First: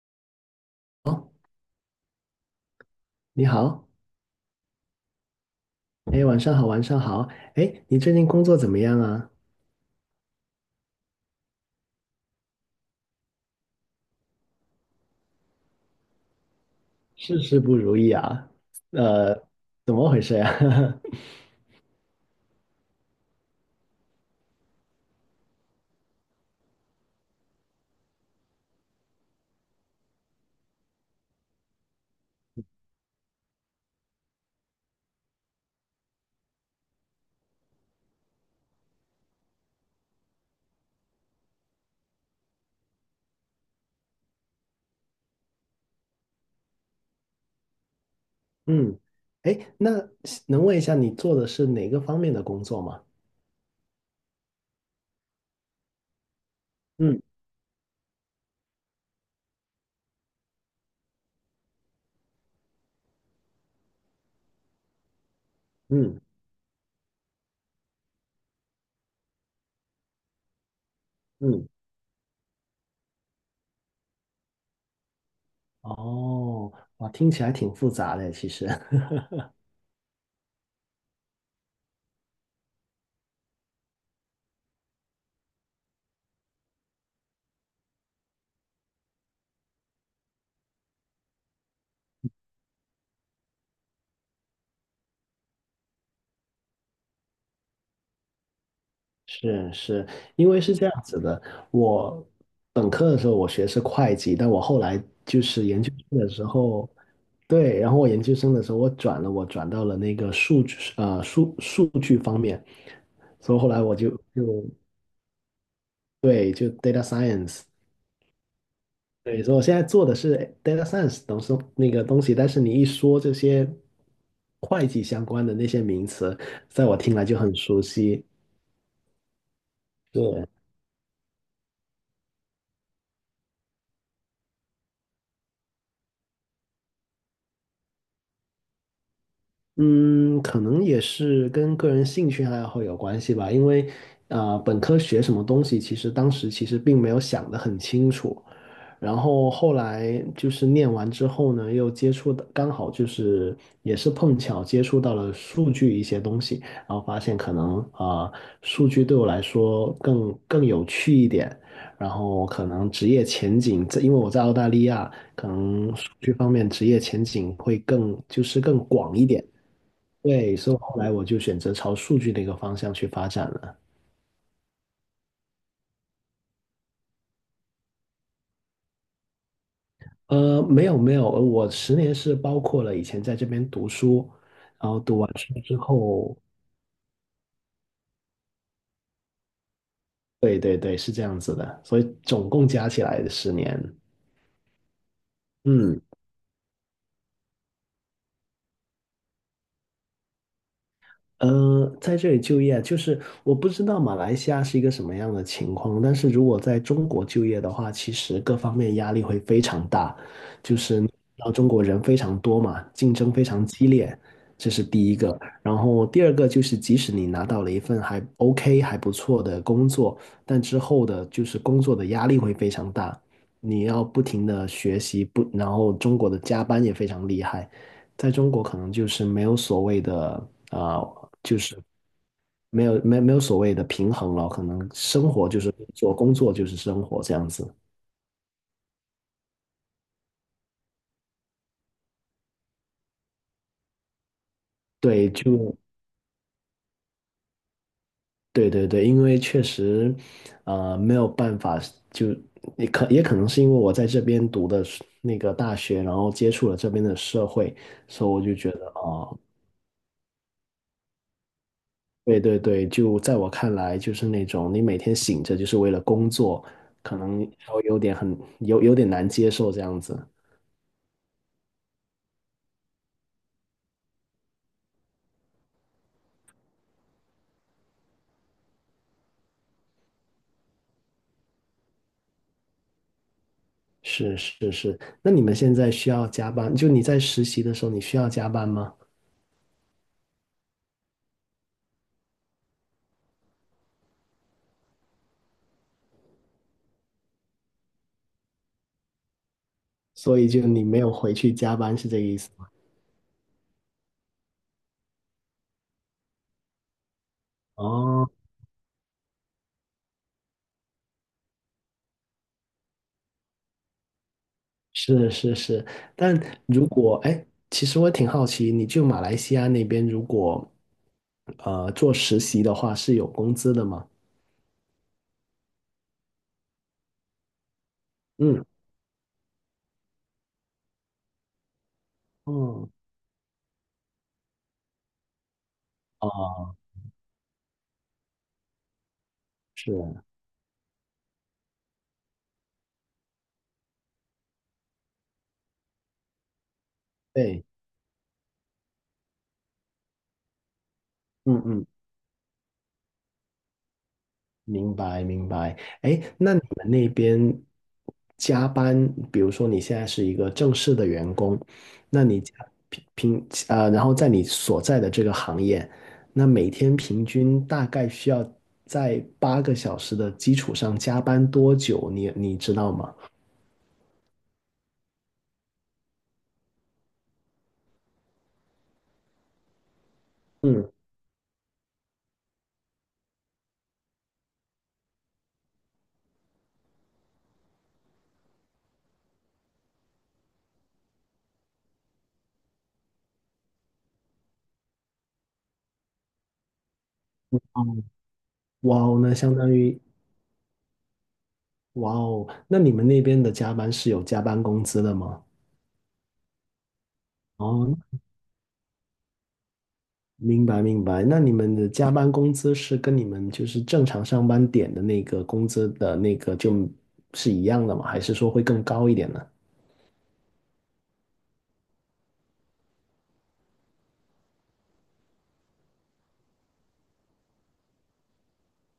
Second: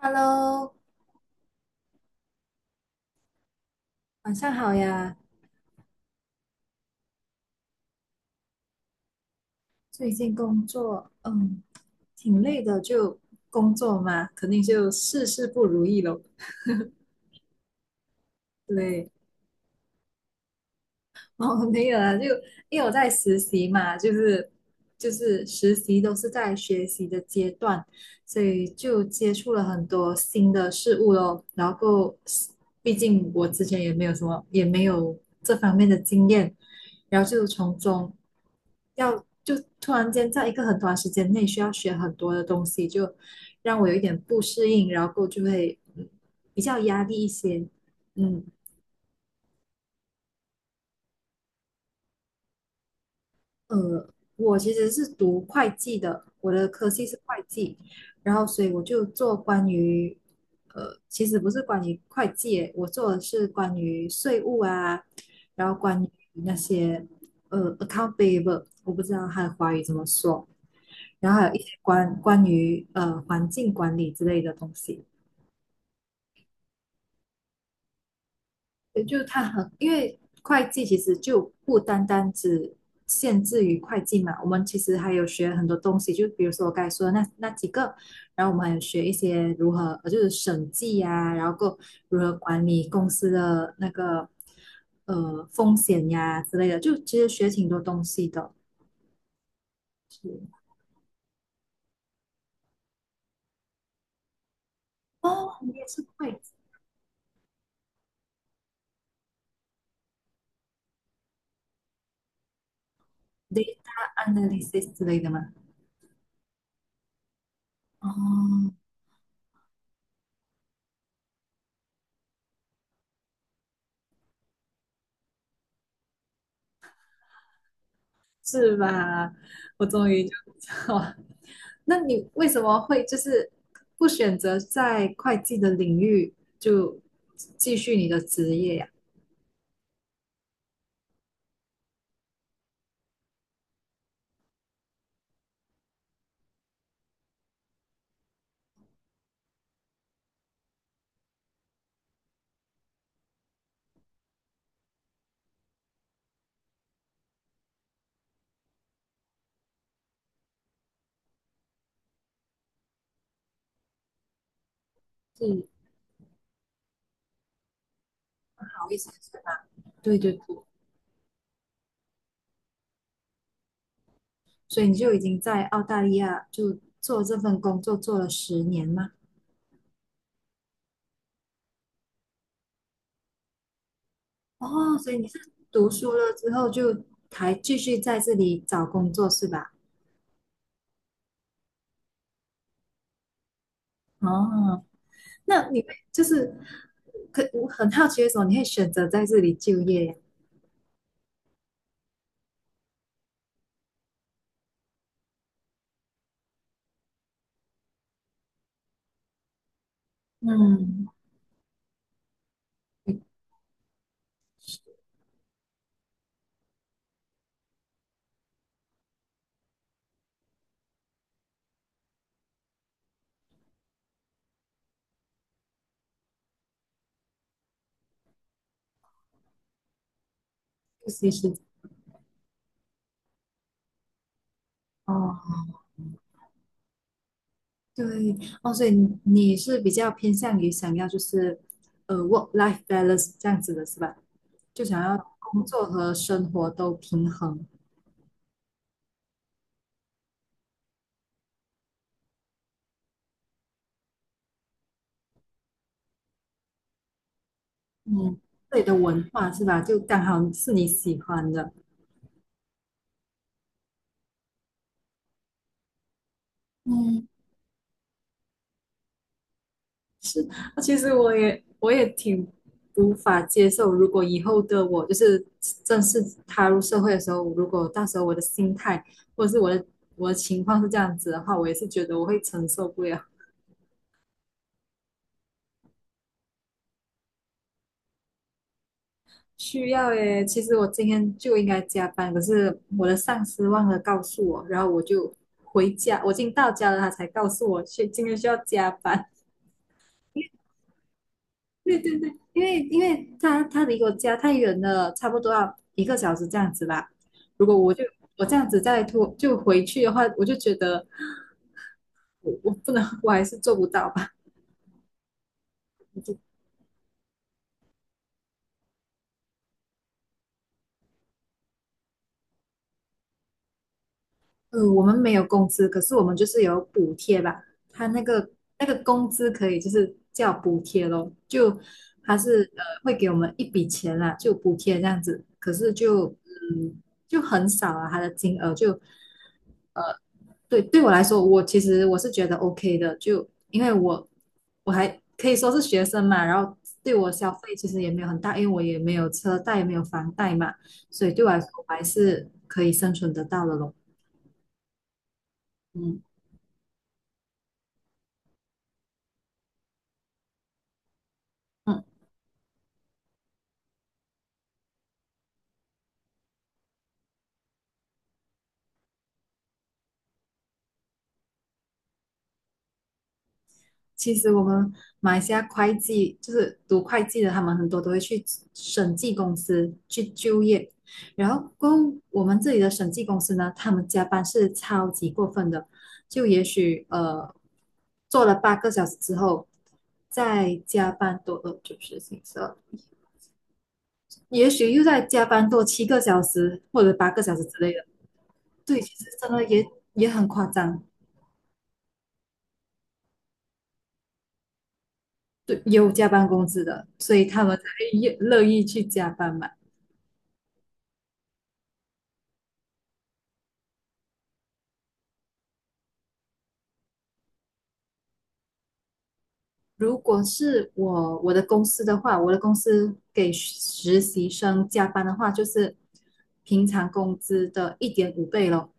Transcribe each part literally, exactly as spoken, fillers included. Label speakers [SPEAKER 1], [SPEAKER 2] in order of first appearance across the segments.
[SPEAKER 1] Hello，
[SPEAKER 2] 哦，你好，
[SPEAKER 1] 晚上好呀。
[SPEAKER 2] 哎，晚上好，晚上好，哎，你最近工作怎么样啊？
[SPEAKER 1] 最近工作，嗯，挺累的，就工作嘛，肯定就事事不如意咯。
[SPEAKER 2] 事事不如意啊？
[SPEAKER 1] 对，
[SPEAKER 2] 呃，怎么回事呀、啊？
[SPEAKER 1] 哦，没有啊，就因为我在实习嘛，就是就是实习都是在学习的阶段，所以就接触了很多新的事物咯。然后，毕竟我之前也没有什么，也没有这方面的经验，然后就从中。要就突然间在一个很短时间内需要学很多的东西，就让我有一点不适应，然后就会嗯比较压力一些。嗯
[SPEAKER 2] 嗯，哎，那能问一下你做的是哪个方面的工作吗？
[SPEAKER 1] 呃，我其实是读会计的，我的科系是
[SPEAKER 2] 嗯
[SPEAKER 1] 会计，然后所以我就做关于呃，其实不是关于会计耶，我做的是关于税务啊，然后关于
[SPEAKER 2] 嗯
[SPEAKER 1] 那些呃 account payable，我不知道它的华语怎么说。然后还有一些
[SPEAKER 2] 嗯，
[SPEAKER 1] 关关于呃环境管理之类的东西，
[SPEAKER 2] 哦，哇，听起来挺复杂的，其实。
[SPEAKER 1] 也 就它很，因为会计其实就不单单只限制于会计嘛，我们其实还有学很多东西，就比如说我刚才说的那那几个，然后我们还有学一些如何，呃就是审计呀、然后够如何管理公司的那个呃风险呀之类的，就其实学挺多东西的。
[SPEAKER 2] 是是，
[SPEAKER 1] 是
[SPEAKER 2] 因为是这样子的，我本科的时候我学的是会计，但我后来就
[SPEAKER 1] 哦，
[SPEAKER 2] 是
[SPEAKER 1] 你
[SPEAKER 2] 研
[SPEAKER 1] 也
[SPEAKER 2] 究
[SPEAKER 1] 是
[SPEAKER 2] 生的
[SPEAKER 1] 会
[SPEAKER 2] 时候，对，然后我研究生的时候我转了，我转到了那个数据呃数数据方面，所以后来
[SPEAKER 1] data
[SPEAKER 2] 我就就
[SPEAKER 1] analysis 之类的吗？
[SPEAKER 2] 对，就 data science，
[SPEAKER 1] 哦，
[SPEAKER 2] 对，所以我现在做的是 data science 东西那个东西，但是你一说这些会计相关的那些名词，在我听来就很熟悉，
[SPEAKER 1] 是吧？我终于就
[SPEAKER 2] 对。
[SPEAKER 1] 哇，那你为什么会就是不选择在会计的领域就继续你的职业呀、
[SPEAKER 2] 嗯，可能也是跟个人兴趣爱好有关系吧，因为啊、呃本科学什么东西，其实当时其实并没有想得很清楚，然后后来就是念完之后呢，又接触的刚好就是也是碰巧接触到了数据一些东西，然后发现可能啊、呃数据对我来说更更有趣一点，然后可能职业前景，这因为我在澳大利亚，可
[SPEAKER 1] 是
[SPEAKER 2] 能数据方面职业前景会更就是更
[SPEAKER 1] 好一些
[SPEAKER 2] 广一
[SPEAKER 1] 是
[SPEAKER 2] 点。
[SPEAKER 1] 吧？对对对，
[SPEAKER 2] 对，所以后来我就选择朝数据的一个方向去发展了。
[SPEAKER 1] 所以你就已经在澳大利亚就做这份工作做了十年吗？
[SPEAKER 2] 呃，没有没有，呃我十年是包括了以前在这边读书，然
[SPEAKER 1] 哦，
[SPEAKER 2] 后
[SPEAKER 1] 所以
[SPEAKER 2] 读
[SPEAKER 1] 你
[SPEAKER 2] 完
[SPEAKER 1] 是
[SPEAKER 2] 书之
[SPEAKER 1] 读书了
[SPEAKER 2] 后，
[SPEAKER 1] 之后就还继续在这里找工作是吧？
[SPEAKER 2] 对对对，是这样子的，所以总共加起来的十年，
[SPEAKER 1] 哦，那你
[SPEAKER 2] 嗯。
[SPEAKER 1] 就是可我很好奇为什么你会选择在这里就业呀？
[SPEAKER 2] 呃，在这里就业，就是我不知道马来西亚是一个什么样的情况，但是如果在中国就业的话，其实各方面压力会非常大，就是
[SPEAKER 1] 嗯，
[SPEAKER 2] 你知道中国人非常多嘛，竞争非常激烈，这是第一个。然后第二个就是，即使你拿到了一份还 OK 还不错的工作，但之后的就是工作的压力会非常大，你要不停的学习，不，然后中国的加班也非常厉害。在中国可能就是没有所谓的啊、
[SPEAKER 1] 复
[SPEAKER 2] 呃
[SPEAKER 1] 习时间
[SPEAKER 2] 没有没有没有所谓的平衡了，可能生活
[SPEAKER 1] 哦，
[SPEAKER 2] 就是工作，工作就是生活这样子。
[SPEAKER 1] 对哦，所以你你是比较偏向于想要就是呃 work life balance 这样子的是吧？就想要
[SPEAKER 2] 对，
[SPEAKER 1] 工
[SPEAKER 2] 就
[SPEAKER 1] 作和生活都平衡，
[SPEAKER 2] 对对对，因为确实，呃，没有办法，就也可也可能是因为我在这边读的是那个大学，然后接触了这边的社会，所以
[SPEAKER 1] 嗯，
[SPEAKER 2] 我就觉
[SPEAKER 1] 这里
[SPEAKER 2] 得
[SPEAKER 1] 的文
[SPEAKER 2] 啊、
[SPEAKER 1] 化是吧？就刚好是你喜欢的，
[SPEAKER 2] 对对对，就在我看来，就是那种你每天醒着就是为了工作，可
[SPEAKER 1] 嗯，
[SPEAKER 2] 能稍微有点很有有点难接受这样子。
[SPEAKER 1] 是。那其实我也我也挺无法接受，如果以后的我就是正式踏入社会的时候，如果到时候我的心态或者是我的我的情况是这样子的话，我也是觉得我会承受不了。
[SPEAKER 2] 是是是，那你们现在需要加班？就你在实习的时候，你需要加班吗？
[SPEAKER 1] 需要耶，其实我今天就应该加班，可是我的上司忘了告诉我，然后我就回家，我已经到家了，他才告诉我去今天需要加班。
[SPEAKER 2] 所以就你没有回去加 班，
[SPEAKER 1] 对
[SPEAKER 2] 是这
[SPEAKER 1] 对
[SPEAKER 2] 个
[SPEAKER 1] 对，
[SPEAKER 2] 意思
[SPEAKER 1] 因
[SPEAKER 2] 吗？
[SPEAKER 1] 为因为他他离我家太远了，差不多要一个小时这样子吧。如果我就
[SPEAKER 2] 哦，
[SPEAKER 1] 我这样子再拖就回去的话，我就觉得我我不能，我还是做不到吧。
[SPEAKER 2] 是是是，但如果哎，其实我挺好奇，你就马来西亚那边如果呃做实习的话，是有工资的吗？
[SPEAKER 1] 嗯，我们没有工资，可是我们就是有补贴吧。他那个
[SPEAKER 2] 嗯，
[SPEAKER 1] 那个工资可以就是叫补贴咯，就他是呃
[SPEAKER 2] 嗯，
[SPEAKER 1] 会给我们一笔钱啦，就补贴这样子。可是就
[SPEAKER 2] 哦，
[SPEAKER 1] 嗯就很少啊，他的金额就
[SPEAKER 2] 是，
[SPEAKER 1] 对对我来说，我其实我是觉得 OK 的，就因为我我还可以说是学生嘛，然后对我消
[SPEAKER 2] 对，
[SPEAKER 1] 费其实也没有很大，因为我也没有车贷，也没有房贷嘛，所以对我来
[SPEAKER 2] 嗯
[SPEAKER 1] 说
[SPEAKER 2] 嗯。
[SPEAKER 1] 我还是可以生存得到的咯。
[SPEAKER 2] 明白，明白。哎，
[SPEAKER 1] 嗯
[SPEAKER 2] 那你们那边加班，比如说你现在是一个正式的员工，
[SPEAKER 1] 嗯。
[SPEAKER 2] 那你加平平呃，然后在你所在的这个行业，那每天平均大概需要在八个小时的基础上加班多久？你你知道吗？
[SPEAKER 1] 其实我们马来西亚会计就是读会计的，他们很多都会去审计公司去就
[SPEAKER 2] 嗯，
[SPEAKER 1] 业。然后，过后我们这里的审计公司呢，他们加班是超级过分的，就也许呃做了八个小时之后，再加班多呃就是行色，也许又再加班多七个小时或者八个小时之
[SPEAKER 2] 哦，
[SPEAKER 1] 类的。
[SPEAKER 2] 哇
[SPEAKER 1] 对，其
[SPEAKER 2] 哦，
[SPEAKER 1] 实
[SPEAKER 2] 那
[SPEAKER 1] 真
[SPEAKER 2] 相
[SPEAKER 1] 的
[SPEAKER 2] 当
[SPEAKER 1] 也
[SPEAKER 2] 于
[SPEAKER 1] 也很夸张，
[SPEAKER 2] 哇哦，那你们那边的加班是有加班工资的吗？
[SPEAKER 1] 对，有加班工资的，所以他们才
[SPEAKER 2] 哦，
[SPEAKER 1] 越乐意去加班嘛。
[SPEAKER 2] 明白明白。那你们的加班工资是跟你们就是正常上班点的那个工资的那个就是一样的吗？还是说会更高一点呢？
[SPEAKER 1] 如果是我我的公司的话，我的公司给实习生加班的话，就是平常工资的一点五倍咯，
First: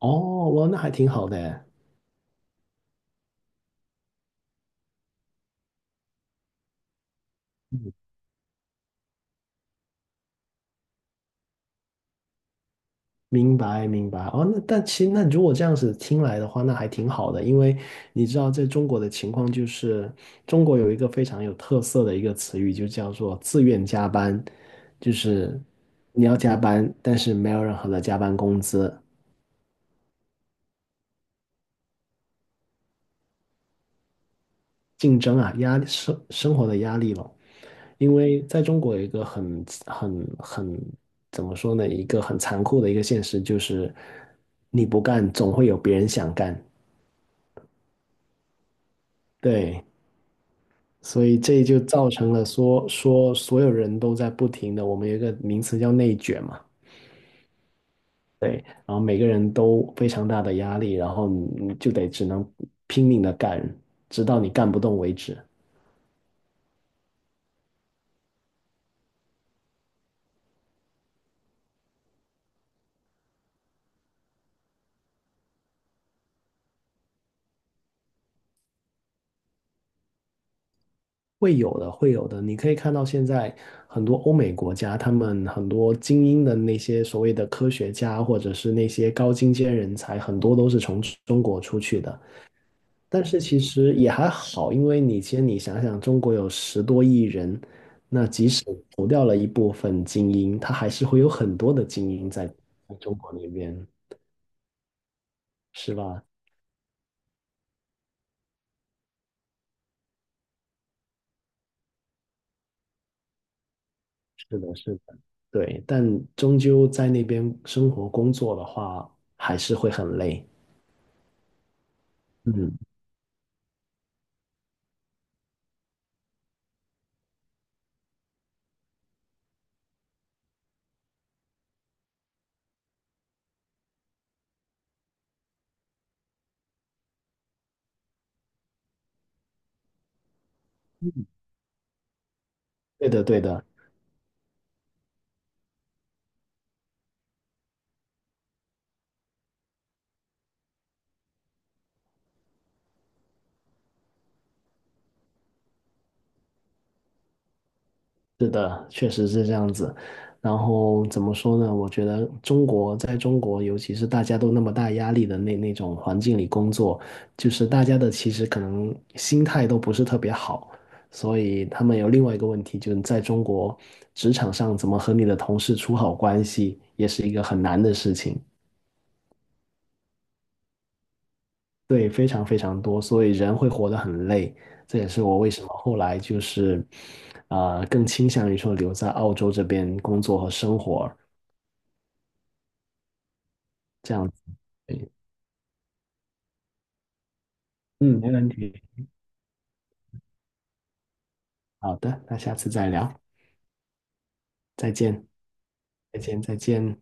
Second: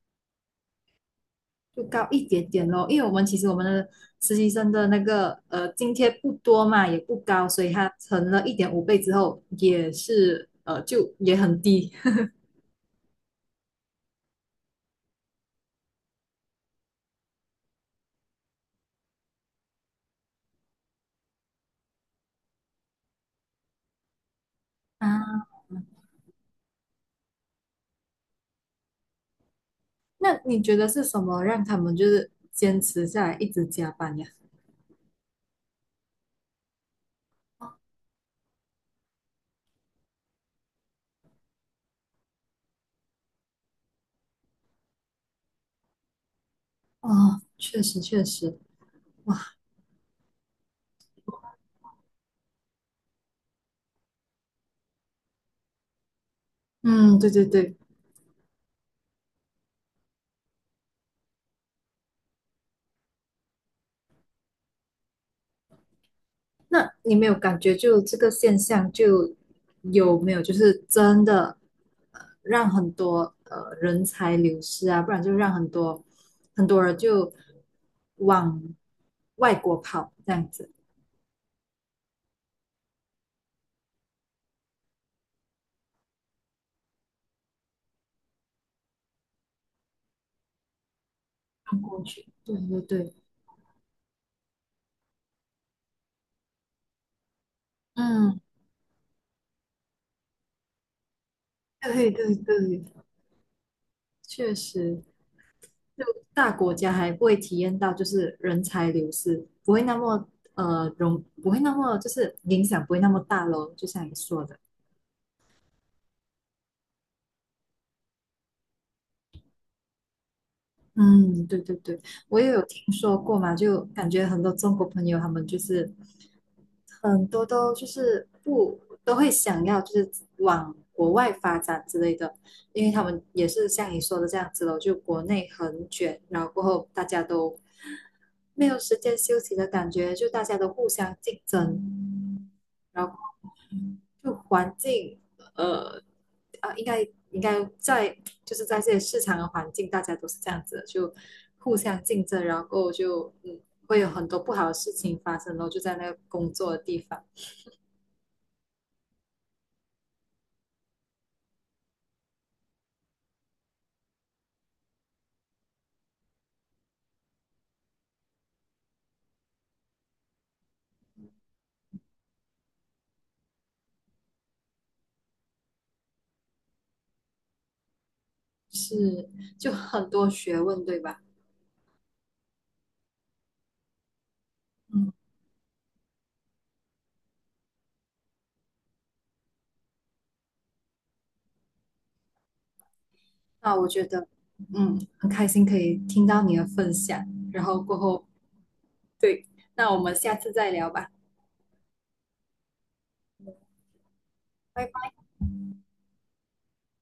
[SPEAKER 2] 哦，哇，那还挺好的诶。
[SPEAKER 1] 就高一点点咯。因为我们其实我们的实习生的那个呃津贴不多嘛，也不高，所以它乘了一点五倍之后，也是呃就也很低
[SPEAKER 2] 明白，明白。哦，那但其实那如果这样子听来的话，那还挺好的，因为你知道，在中国的情况就是，中国有一个非常有特色的一个词语，就叫做自愿加班，就
[SPEAKER 1] 啊。
[SPEAKER 2] 是你要加班，但是没有任何的加班工资，
[SPEAKER 1] 那你觉得是什么让他们就是坚持下来一直加班呀？
[SPEAKER 2] 竞争啊，压力生生活的压力咯。因为在中国有一个很很很怎么说呢，一个很残酷的一个现实就是，你不干，总会有别人想干。
[SPEAKER 1] 哦，确实确实，哇，
[SPEAKER 2] 对，所以这就造成了说说所有人都在不停的，我们有一个名词叫内卷嘛，
[SPEAKER 1] 嗯，对对对，
[SPEAKER 2] 对，然后每个人都非常大的压力，然后你你就得只能拼命的干，直到你干不动为止。
[SPEAKER 1] 那你没有感觉就这个现象就有没有就是真的呃让很多呃人才流失啊，不然就让很多很多人就往外国跑这样子。
[SPEAKER 2] 会有的，会有的。你可以看到现在很多欧美国家，他们很多精英的那些所谓的科学家，或者是那些高精尖人才，很多都是从中国
[SPEAKER 1] 看
[SPEAKER 2] 出
[SPEAKER 1] 过
[SPEAKER 2] 去的。
[SPEAKER 1] 去，对对对，
[SPEAKER 2] 但是其实也还好，因为你先你想想，中国有十多亿人，那
[SPEAKER 1] 嗯，
[SPEAKER 2] 即使除掉了一部分精英，他还是会有很多的精
[SPEAKER 1] 对
[SPEAKER 2] 英
[SPEAKER 1] 对
[SPEAKER 2] 在在
[SPEAKER 1] 对，
[SPEAKER 2] 中国那边，
[SPEAKER 1] 确实，
[SPEAKER 2] 是
[SPEAKER 1] 就
[SPEAKER 2] 吧？
[SPEAKER 1] 大国家还不会体验到就是人才流失，不会那么呃容，不会那么就是影响不会那么大咯，就像你说的。
[SPEAKER 2] 是的，是的。对，但终究在那边生活工作的话，还是会很累。
[SPEAKER 1] 嗯，对对对，我也有
[SPEAKER 2] 嗯。
[SPEAKER 1] 听说过嘛，就感觉很多中国朋友他们就是很多都就是不都会想要就是往国外发展之类的，因为他们也是像你说的这样子咯，就国内很卷，然后过后大家都没有时间休息的感觉，就大家都互相竞争，然
[SPEAKER 2] 对的，
[SPEAKER 1] 后。
[SPEAKER 2] 对的，
[SPEAKER 1] 就环境，呃，啊，应该应该在就是在这些市场的环境，大家都是这样子的就互相竞争，然后就嗯，会有很多不好的事情发生，然后就在那个工作的地方
[SPEAKER 2] 是的，确实是这样子。然后怎么说呢？我觉得中国在中国，尤其是大家都那么大压力的那那种环境里工作，就是大家的其实可能心态都不是特别好，所以他们有另外一个问题，就是在中国职场上怎么和你的同事处好关系，也是一个很难的事情。
[SPEAKER 1] 是就很多学问，对吧？
[SPEAKER 2] 对，非常非常多，所以人会活得很累。这也
[SPEAKER 1] 嗯，
[SPEAKER 2] 是我为什么后来就是，呃，更倾向于说留在澳洲这边工作和生活
[SPEAKER 1] 那我觉
[SPEAKER 2] 这
[SPEAKER 1] 得
[SPEAKER 2] 样子。
[SPEAKER 1] 嗯，很开心可以听到你的分享，然后过
[SPEAKER 2] 嗯，
[SPEAKER 1] 后
[SPEAKER 2] 没问题。
[SPEAKER 1] 对，那我们下次再聊吧，
[SPEAKER 2] 好的，那下次再聊，
[SPEAKER 1] 拜
[SPEAKER 2] 再
[SPEAKER 1] 拜。
[SPEAKER 2] 见，再见，再见。